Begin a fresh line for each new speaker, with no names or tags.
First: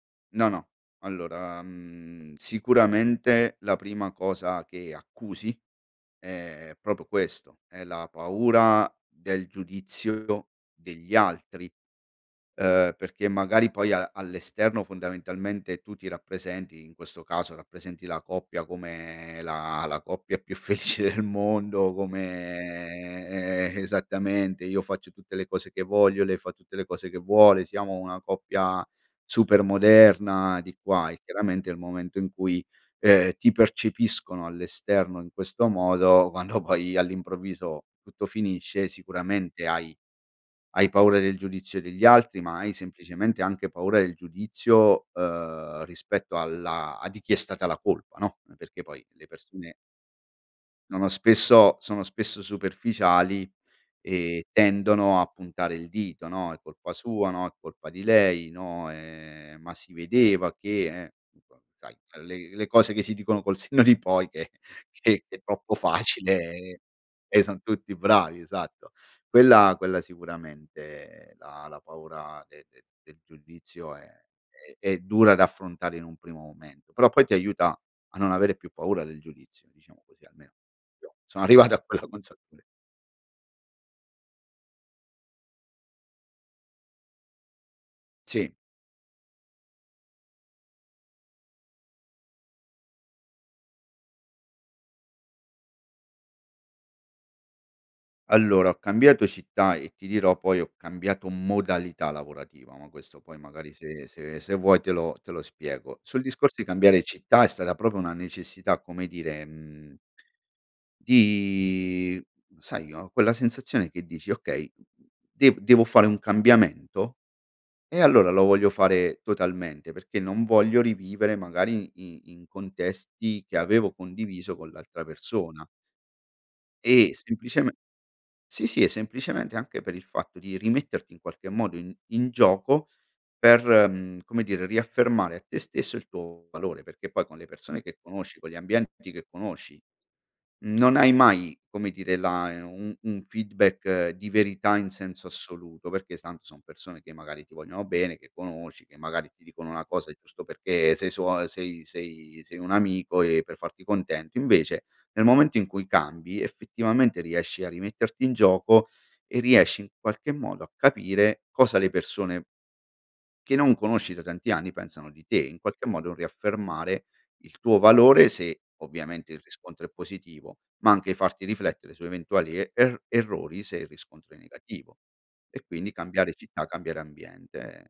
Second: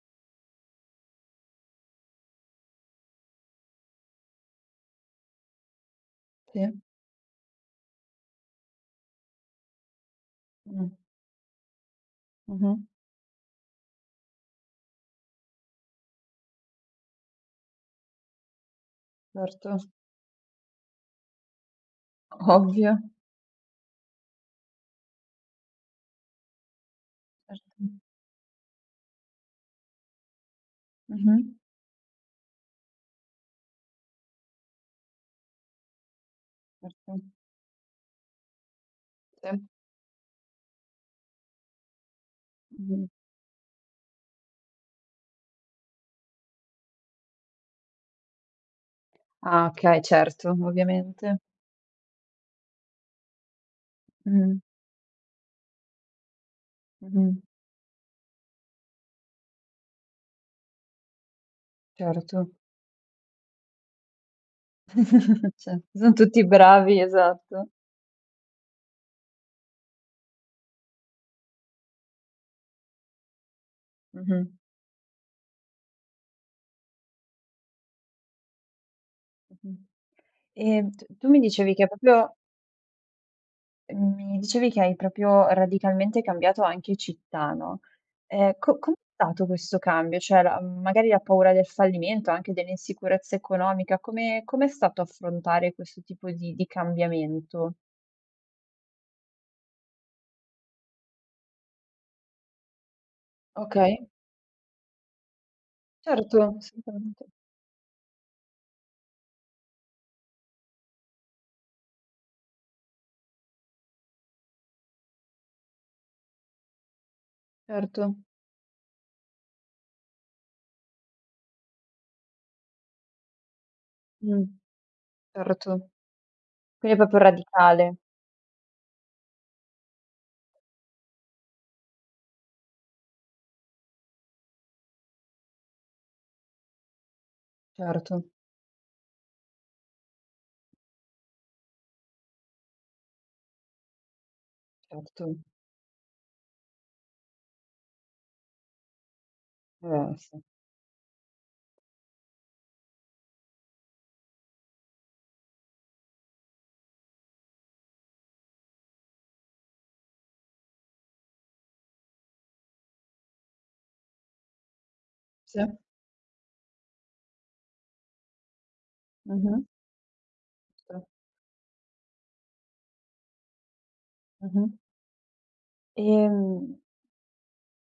No, no, allora, mhmm, sicuramente la prima cosa che accusi è
Sì.
proprio questo, è la paura del giudizio
Mh.
degli altri,
Mh-mh.
ehm, perché magari poi a all'esterno, fondamentalmente, tu ti rappresenti, in questo caso rappresenti la coppia come la
Certo.
la coppia più felice del mondo,
Ovvio.
come, eh, esattamente, io faccio tutte le cose che voglio, lei fa tutte le cose che vuole,
Certo.
siamo una coppia super moderna di qua e,
Mh-mh.
chiaramente, il momento in cui, ehm, ti percepiscono all'esterno in questo modo, quando poi
Certo.
all'improvviso tutto finisce,
Se.
sicuramente hai hai paura del giudizio degli altri, ma hai
Mh-mh.
semplicemente anche paura del giudizio, ehm, rispetto alla a di chi è stata la colpa, no? N perché poi, le
Ah,
persone
okay, certo,
no, no
ovviamente.
spesso sono spesso superficiali e
Mh-mh.
tendono a puntare il dito, no: "È colpa sua.
Mh-mh.
No, è colpa di lei" no, ehm, ma si vedeva che, eh, [unintelligible] sai, a
Certo.
le le cose che si dicono col senno di poi che che è
Ce
troppo
son
facile
tutti
e
bravi,
e son
esatto.
tutti bravi, esatto. Quella quella sicuramente, la la paura de de del giudizio è
Mh-mh.
è è dura da affrontare in un primo momento, però poi ti aiuta a non avere più paura del giudizio,
Mh-mh,
diciamo così, almeno
ehm, t
io
tu mi
sono arrivato
dicevi
a
che
quella
proprio
consapevole
Uhm, mi dicevi che hai proprio radicalmente cambiato anche città, no
Sì.
ehm, co com'è stato questo cambio? Cioè la uhm, magari la paura del fallimento, anche dell'insicurezza economica, come come è stato affrontare questo tipo di di cambiamento?
Allora, ho cambiato città, e ti dirò, poi ho cambiato modalità lavorativa, ma questo poi magari
Okay.
se se se vuoi te lo te lo spiego. Sul
Certo,
discorso di cambiare
assolutamente.
città è stata proprio una necessità, come dire, mhmm di sai, no, quella sensazione che dici: "Okay, dev devo fare un cambiamento e
Certo.
allora lo voglio fare totalmente, perché non voglio rivivere, magari, in in contesti che avevo
Mh.
condiviso con l'altra persona".
Certo. Quindi è
E,
proprio
sempliceme
radicale.
sì, sì e semplicemente anche per il fatto di rimetterti in qualche modo in in gioco per, mhmm, come dire, riaffermare a te stesso il tuo valore, perché poi con le persone che
Certo.
conosci, con gli ambienti che conosci, non hai mai, come dire, la e un un feedback di verità in senso
Certo.
assoluto, perché tanto son persone che magari ti vogliono bene, che conosci, che magari ti dicono una cosa,
Eh,
e
sì.
giusto perché sei suo a sei sei sei un amico e per farti contento. Invece, nel momento in cui cambi, effettivamente riesci a rimetterti in gioco e riesci, in qualche modo, a capire cosa le persone che non conosci da tanti anni, pensano di te, in
Se.
qualche modo un riaffermare il tuo valore se, ovviamente, il
Mh-mh.
riscontro è positivo, ma
Se.
anche farti riflettere su eventuali e er errori, se il riscontro è
Mh-mh.
negativo e quindi cambiare città,
Ehm
cambiare ambiente